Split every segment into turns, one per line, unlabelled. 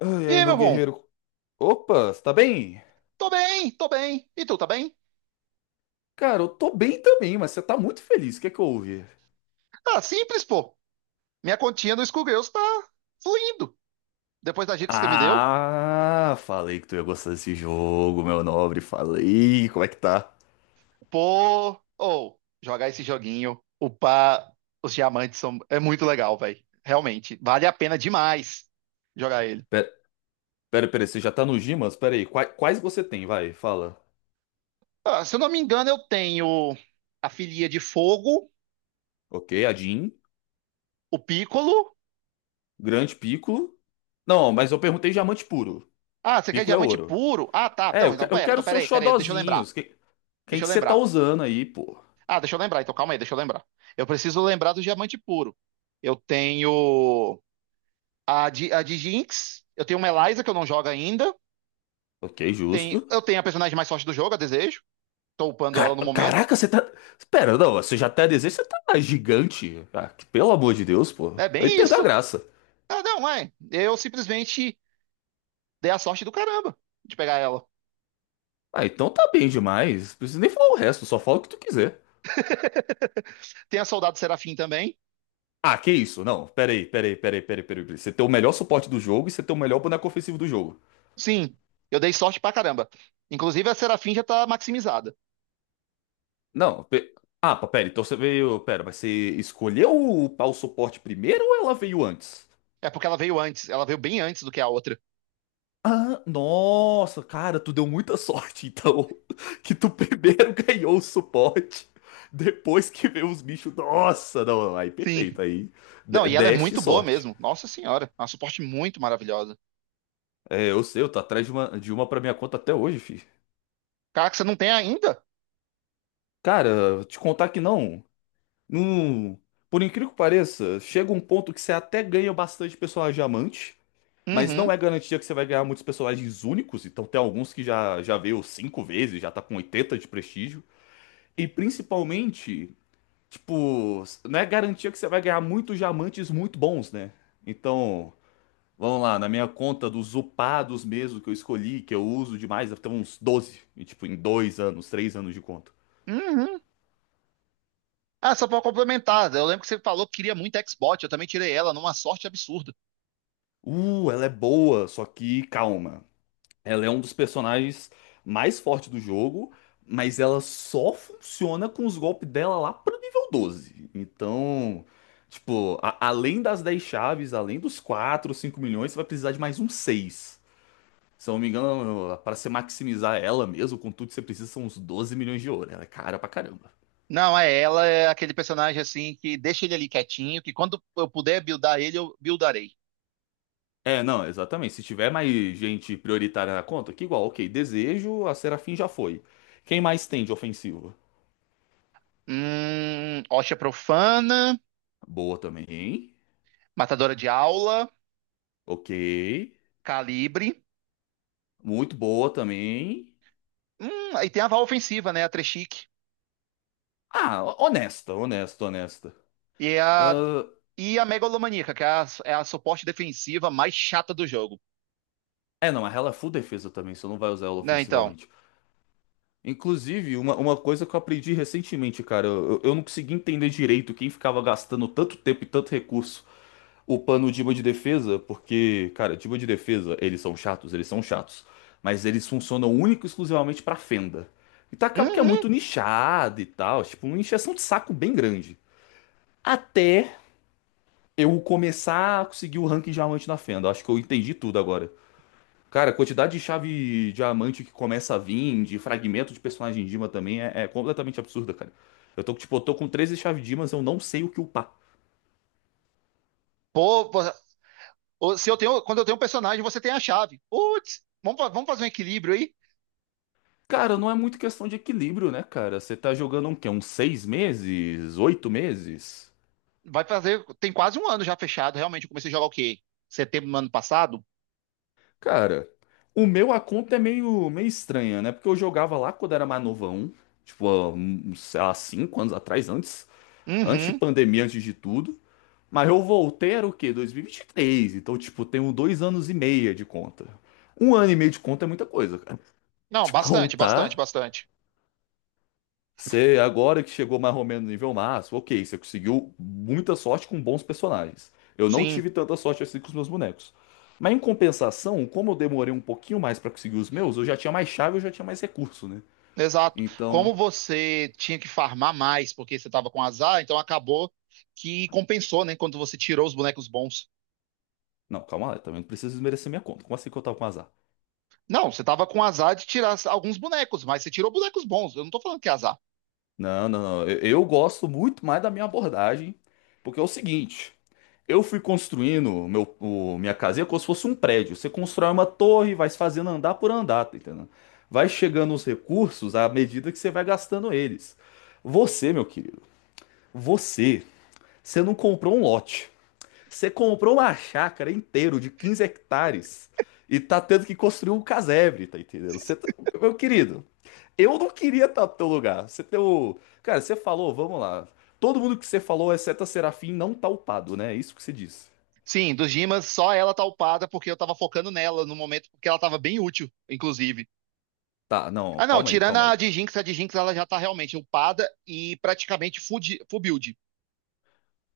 Ai,
E
ai,
aí,
meu
meu bom?
guerreiro. Opa, você tá bem?
Tô bem, tô bem. E tu, tá bem?
Cara, eu tô bem também, mas você tá muito feliz. O que é que houve?
Ah, simples, pô. Minha continha no Skullgirls tá fluindo. Depois das dicas que me deu.
Ah, falei que tu ia gostar desse jogo, meu nobre. Falei. Como é que tá?
Pô, ou jogar esse joguinho, upar os diamantes são, é muito legal, velho. Realmente, vale a pena demais jogar ele.
Pera, pera, pera, você já tá no Gimas? Pera aí. Quais você tem? Vai, fala.
Ah, se eu não me engano, eu tenho a filia de fogo,
Ok, a Jean,
o Piccolo.
Grande Piccolo. Não, mas eu perguntei diamante puro.
Ah, você quer
Piccolo é
diamante
ouro.
puro? Ah, tá.
É,
Não,
eu, que- eu quero
então
seus
pera aí, deixa eu lembrar.
xodozinhos. Quem
Deixa
que
eu
você tá
lembrar.
usando aí, pô?
Ah, deixa eu lembrar, então calma aí, deixa eu lembrar. Eu preciso lembrar do diamante puro. Eu tenho a de Jinx, eu tenho uma Eliza que eu não jogo ainda.
Ok,
Tem,
justo.
eu tenho a personagem mais forte do jogo, a Desejo. Tô upando ela
Car-
no momento.
Caraca, você tá. Pera, não, você já tá desenho, você tá gigante. Ah, pelo amor de Deus, pô.
É
Aí
bem
perdeu a
isso.
graça.
Ah, não, é. Eu simplesmente dei a sorte do caramba de pegar ela.
Ah, então tá bem demais. Não precisa nem falar o resto, só fala o que tu quiser.
Tem a Soldado Serafim também.
Ah, que isso? Não, pera aí, pera aí, pera aí, pera aí, pera aí. Você tem o melhor suporte do jogo e você tem o melhor boneco ofensivo do jogo.
Sim, eu dei sorte pra caramba. Inclusive a Serafim já tá maximizada.
Não. Ah, pá, pera, então você veio. Pera, mas você escolheu upar o suporte primeiro ou ela veio antes?
É porque ela veio antes, ela veio bem antes do que a outra.
Ah, nossa, cara, tu deu muita sorte, então. Que tu primeiro ganhou o suporte, depois que veio os bichos. Nossa, não, aí
Sim.
perfeito, aí.
Não,
de-
e ela é
Deste
muito boa
sorte.
mesmo. Nossa senhora, é uma suporte muito maravilhosa.
É, eu sei, eu tô atrás de uma pra minha conta até hoje, fi.
Cara, que você não tem ainda?
Cara, te contar que não. Não. Por incrível que pareça, chega um ponto que você até ganha bastante personagem diamante, mas não
Uhum,
é garantia que você vai ganhar muitos personagens únicos, então tem alguns que já veio cinco vezes, já tá com 80 de prestígio. E principalmente. Tipo, não é garantia que você vai ganhar muitos diamantes muito bons, né? Então, vamos lá, na minha conta dos upados mesmo que eu escolhi, que eu uso demais, deve ter uns 12 e, tipo, em 2 anos, 3 anos de conta.
uhum. Ah, só pra complementar, eu lembro que você falou que queria muito Xbox, eu também tirei ela numa sorte absurda.
Ela é boa, só que calma. Ela é um dos personagens mais fortes do jogo, mas ela só funciona com os golpes dela lá pro nível 12. Então, tipo, além das 10 chaves, além dos 4, 5 milhões, você vai precisar de mais uns seis. Se eu não me engano, para você maximizar ela mesmo, com tudo que você precisa, são uns 12 milhões de ouro. Ela é cara pra caramba.
Não, é ela, é aquele personagem assim que deixa ele ali quietinho, que quando eu puder buildar ele, eu buildarei.
É, não, exatamente. Se tiver mais gente prioritária na conta, que igual, ok, desejo, a Serafim já foi. Quem mais tem de ofensivo?
Osha Profana,
Boa também.
Matadora de Aula,
Ok.
Calibre.
Muito boa também.
Aí tem a Val Ofensiva, né? A Treshik.
Ah, honesta, honesta, honesta.
E é a,
Ah,
e a Megalomaníaca, é a suporte defensiva mais chata do jogo.
é, não, mas ela é full defesa também, você não vai usar ela
Né, então.
ofensivamente. Inclusive, uma coisa que eu aprendi recentemente, cara, eu não consegui entender direito quem ficava gastando tanto tempo e tanto recurso upando o diba de defesa, porque, cara, diba de defesa, eles são chatos, mas eles funcionam único e exclusivamente pra fenda. Então acaba que é
Uhum.
muito nichado e tal, tipo, uma encheção de saco bem grande. Até eu começar a conseguir o ranking diamante na fenda, acho que eu entendi tudo agora. Cara, a quantidade de chave diamante que começa a vir, de fragmento de personagem Dima também é completamente absurda, cara. Eu tô, tipo, eu tô com 13 chaves Dimas, eu não sei o que upar.
Pô, pô, ô, se eu tenho, quando eu tenho um personagem, você tem a chave. Putz, vamos, vamos fazer um equilíbrio aí.
Cara, não é muito questão de equilíbrio, né, cara? Você tá jogando um quê? Uns 6 meses? 8 meses?
Vai fazer, tem quase um ano já fechado, realmente. Eu comecei a jogar o quê? Setembro do ano passado?
Cara, o meu a conta é meio estranha, né? Porque eu jogava lá quando era mais novão, tipo, há, uns, sei lá, 5 anos atrás, antes de
Uhum.
pandemia, antes de tudo. Mas eu voltei era o quê? 2023. Então, tipo, tenho 2 anos e meio de conta. Um ano e meio de conta é muita coisa, cara.
Não,
De
bastante, bastante,
contar,
bastante.
você agora que chegou mais ou menos no nível máximo, ok, você conseguiu muita sorte com bons personagens. Eu não
Sim,
tive tanta sorte assim com os meus bonecos. Mas em compensação, como eu demorei um pouquinho mais pra conseguir os meus, eu já tinha mais chave, eu já tinha mais recurso, né?
exato.
Então.
Como você tinha que farmar mais porque você tava com azar, então acabou que compensou, né? Quando você tirou os bonecos bons.
Não, calma lá, eu também não preciso desmerecer minha conta. Como assim que eu tava com azar?
Não, você tava com azar de tirar alguns bonecos, mas você tirou bonecos bons. Eu não tô falando que é azar.
Não, não, não. Eu gosto muito mais da minha abordagem, porque é o seguinte: eu fui construindo minha casinha como se fosse um prédio. Você constrói uma torre, vai se fazendo andar por andar, tá entendendo? Vai chegando os recursos à medida que você vai gastando eles. Você, meu querido, você, você não comprou um lote. Você comprou uma chácara inteira de 15 hectares e tá tendo que construir um casebre, tá entendendo? Meu querido, eu não queria estar no teu lugar. Você tem o. Cara, você falou, vamos lá. Todo mundo que você falou, exceto a Serafim, não tá upado, né? É isso que você disse.
Sim, dos Dimas, só ela tá upada porque eu tava focando nela no momento, porque ela tava bem útil, inclusive.
Tá, não,
Ah, não,
calma aí,
tirando
calma aí.
a de Jinx ela já tá realmente upada e praticamente full, full build.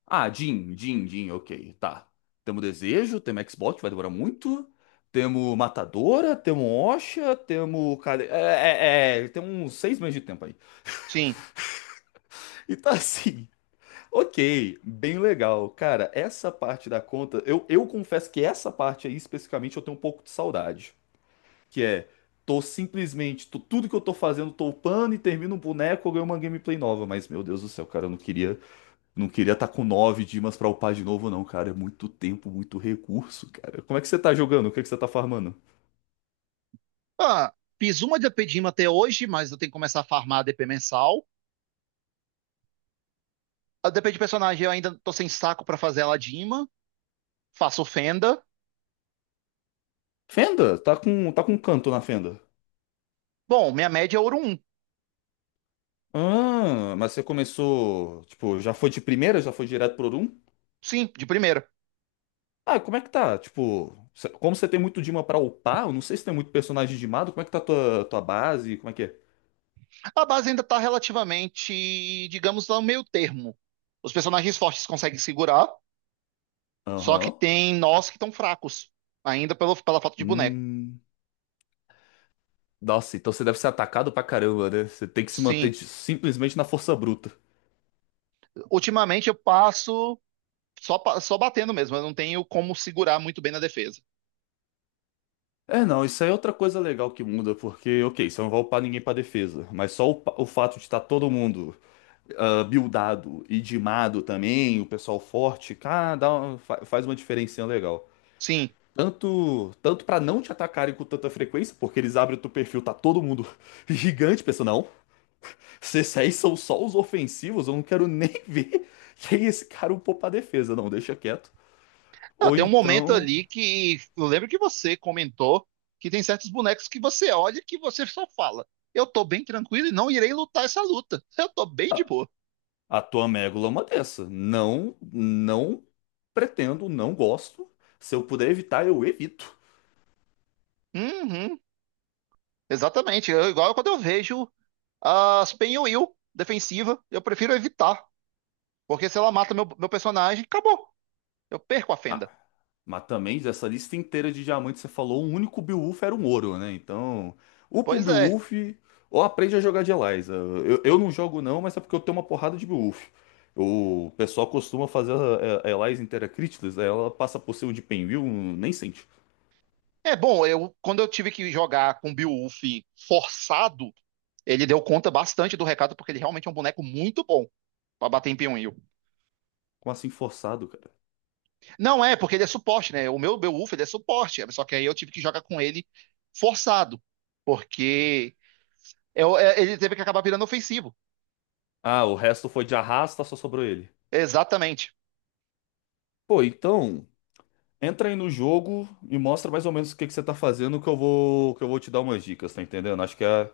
Ah, Jin, Jin, Jin, ok, tá. Temos Desejo, temos Xbox, que vai demorar muito. Temos Matadora, temos Osha, temos. Tem uns 6 meses de tempo aí.
Sim.
E tá assim. Ok, bem legal. Cara, essa parte da conta, eu confesso que essa parte aí especificamente eu tenho um pouco de saudade. Que é, tô simplesmente, tudo que eu tô fazendo, tô upando e termino um boneco, eu ganho uma gameplay nova. Mas, meu Deus do céu, cara, eu não queria tá com 9 dimas pra upar de novo, não, cara. É muito tempo, muito recurso, cara. Como é que você tá jogando? O que é que você tá farmando?
Ah, fiz uma D P de DP até hoje, mas eu tenho que começar a farmar a DP mensal. A DP de personagem eu ainda tô sem saco pra fazer ela de ima. Faço Fenda.
Fenda? Tá com canto na Fenda.
Bom, minha média é ouro um.
Ah, mas você começou, tipo, já foi de primeira, já foi direto pro
Sim, de primeira.
Ah, como é que tá? Tipo, como você tem muito Dima pra upar, eu não sei se tem muito personagem dimado, como é que tá tua base? Como é que é?
A base ainda tá relativamente, digamos, no meio termo. Os personagens fortes conseguem segurar. Só que
Aham.
tem nós que estão fracos, ainda pelo, pela falta de boneco.
Hum. Nossa, então você deve ser atacado pra caramba, né? Você tem que se manter
Sim,
simplesmente na força bruta.
ultimamente eu passo só, só batendo mesmo, eu não tenho como segurar muito bem na defesa.
É, não, isso aí é outra coisa legal que muda, porque, ok, você não vai upar ninguém pra defesa, mas só o fato de estar todo mundo buildado e dimado também, o pessoal forte, cara, dá faz uma diferencinha legal.
Sim.
Tanto, tanto para não te atacarem com tanta frequência, porque eles abrem o teu perfil, tá todo mundo gigante, pensa, não, se esses aí são só os ofensivos, eu não quero nem ver quem é esse cara upou pra defesa, não, deixa quieto.
Ah,
Ou
tem um momento
então,
ali que eu lembro que você comentou que tem certos bonecos que você olha que você só fala: eu tô bem tranquilo e não irei lutar essa luta, eu tô bem de
a,
boa.
a tua amígdala é uma dessa. Não, não pretendo, não gosto. Se eu puder evitar, eu evito.
Uhum, exatamente. Igual quando eu vejo as Penhuil defensiva, eu prefiro evitar, porque se ela mata meu personagem, acabou, eu perco a
Ah,
fenda.
mas também dessa lista inteira de diamantes, você falou, o único Beowulf era um ouro, né? Então, upa um
Pois é.
Beowulf ou aprende a jogar de Eliza. Eu não jogo não, mas é porque eu tenho uma porrada de Beowulf. O pessoal costuma fazer a Eliza inteira críticas, aí ela passa por cima de Penwheel, nem sente.
É bom, eu quando eu tive que jogar com o Beowulf forçado, ele deu conta bastante do recado, porque ele realmente é um boneco muito bom pra bater em Pinwheel.
Como assim forçado, cara?
Não é, porque ele é suporte, né? O meu Beowulf, ele é suporte, só que aí eu tive que jogar com ele forçado, porque ele teve que acabar virando ofensivo.
Ah, o resto foi de arrasta, só sobrou ele.
Exatamente.
Pô, então, entra aí no jogo e mostra mais ou menos o que que você tá fazendo que que eu vou te dar umas dicas, tá entendendo? Acho que é,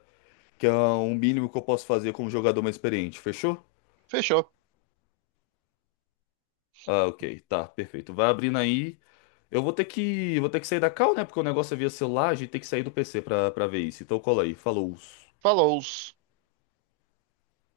Que é um mínimo que eu posso fazer como jogador mais experiente, fechou?
Fechou.
Ah, ok, tá, perfeito. Vai abrindo aí. Eu vou ter que sair da call, né? Porque o negócio é via celular, a gente tem que sair do PC pra ver isso. Então cola aí, falou.
Falou.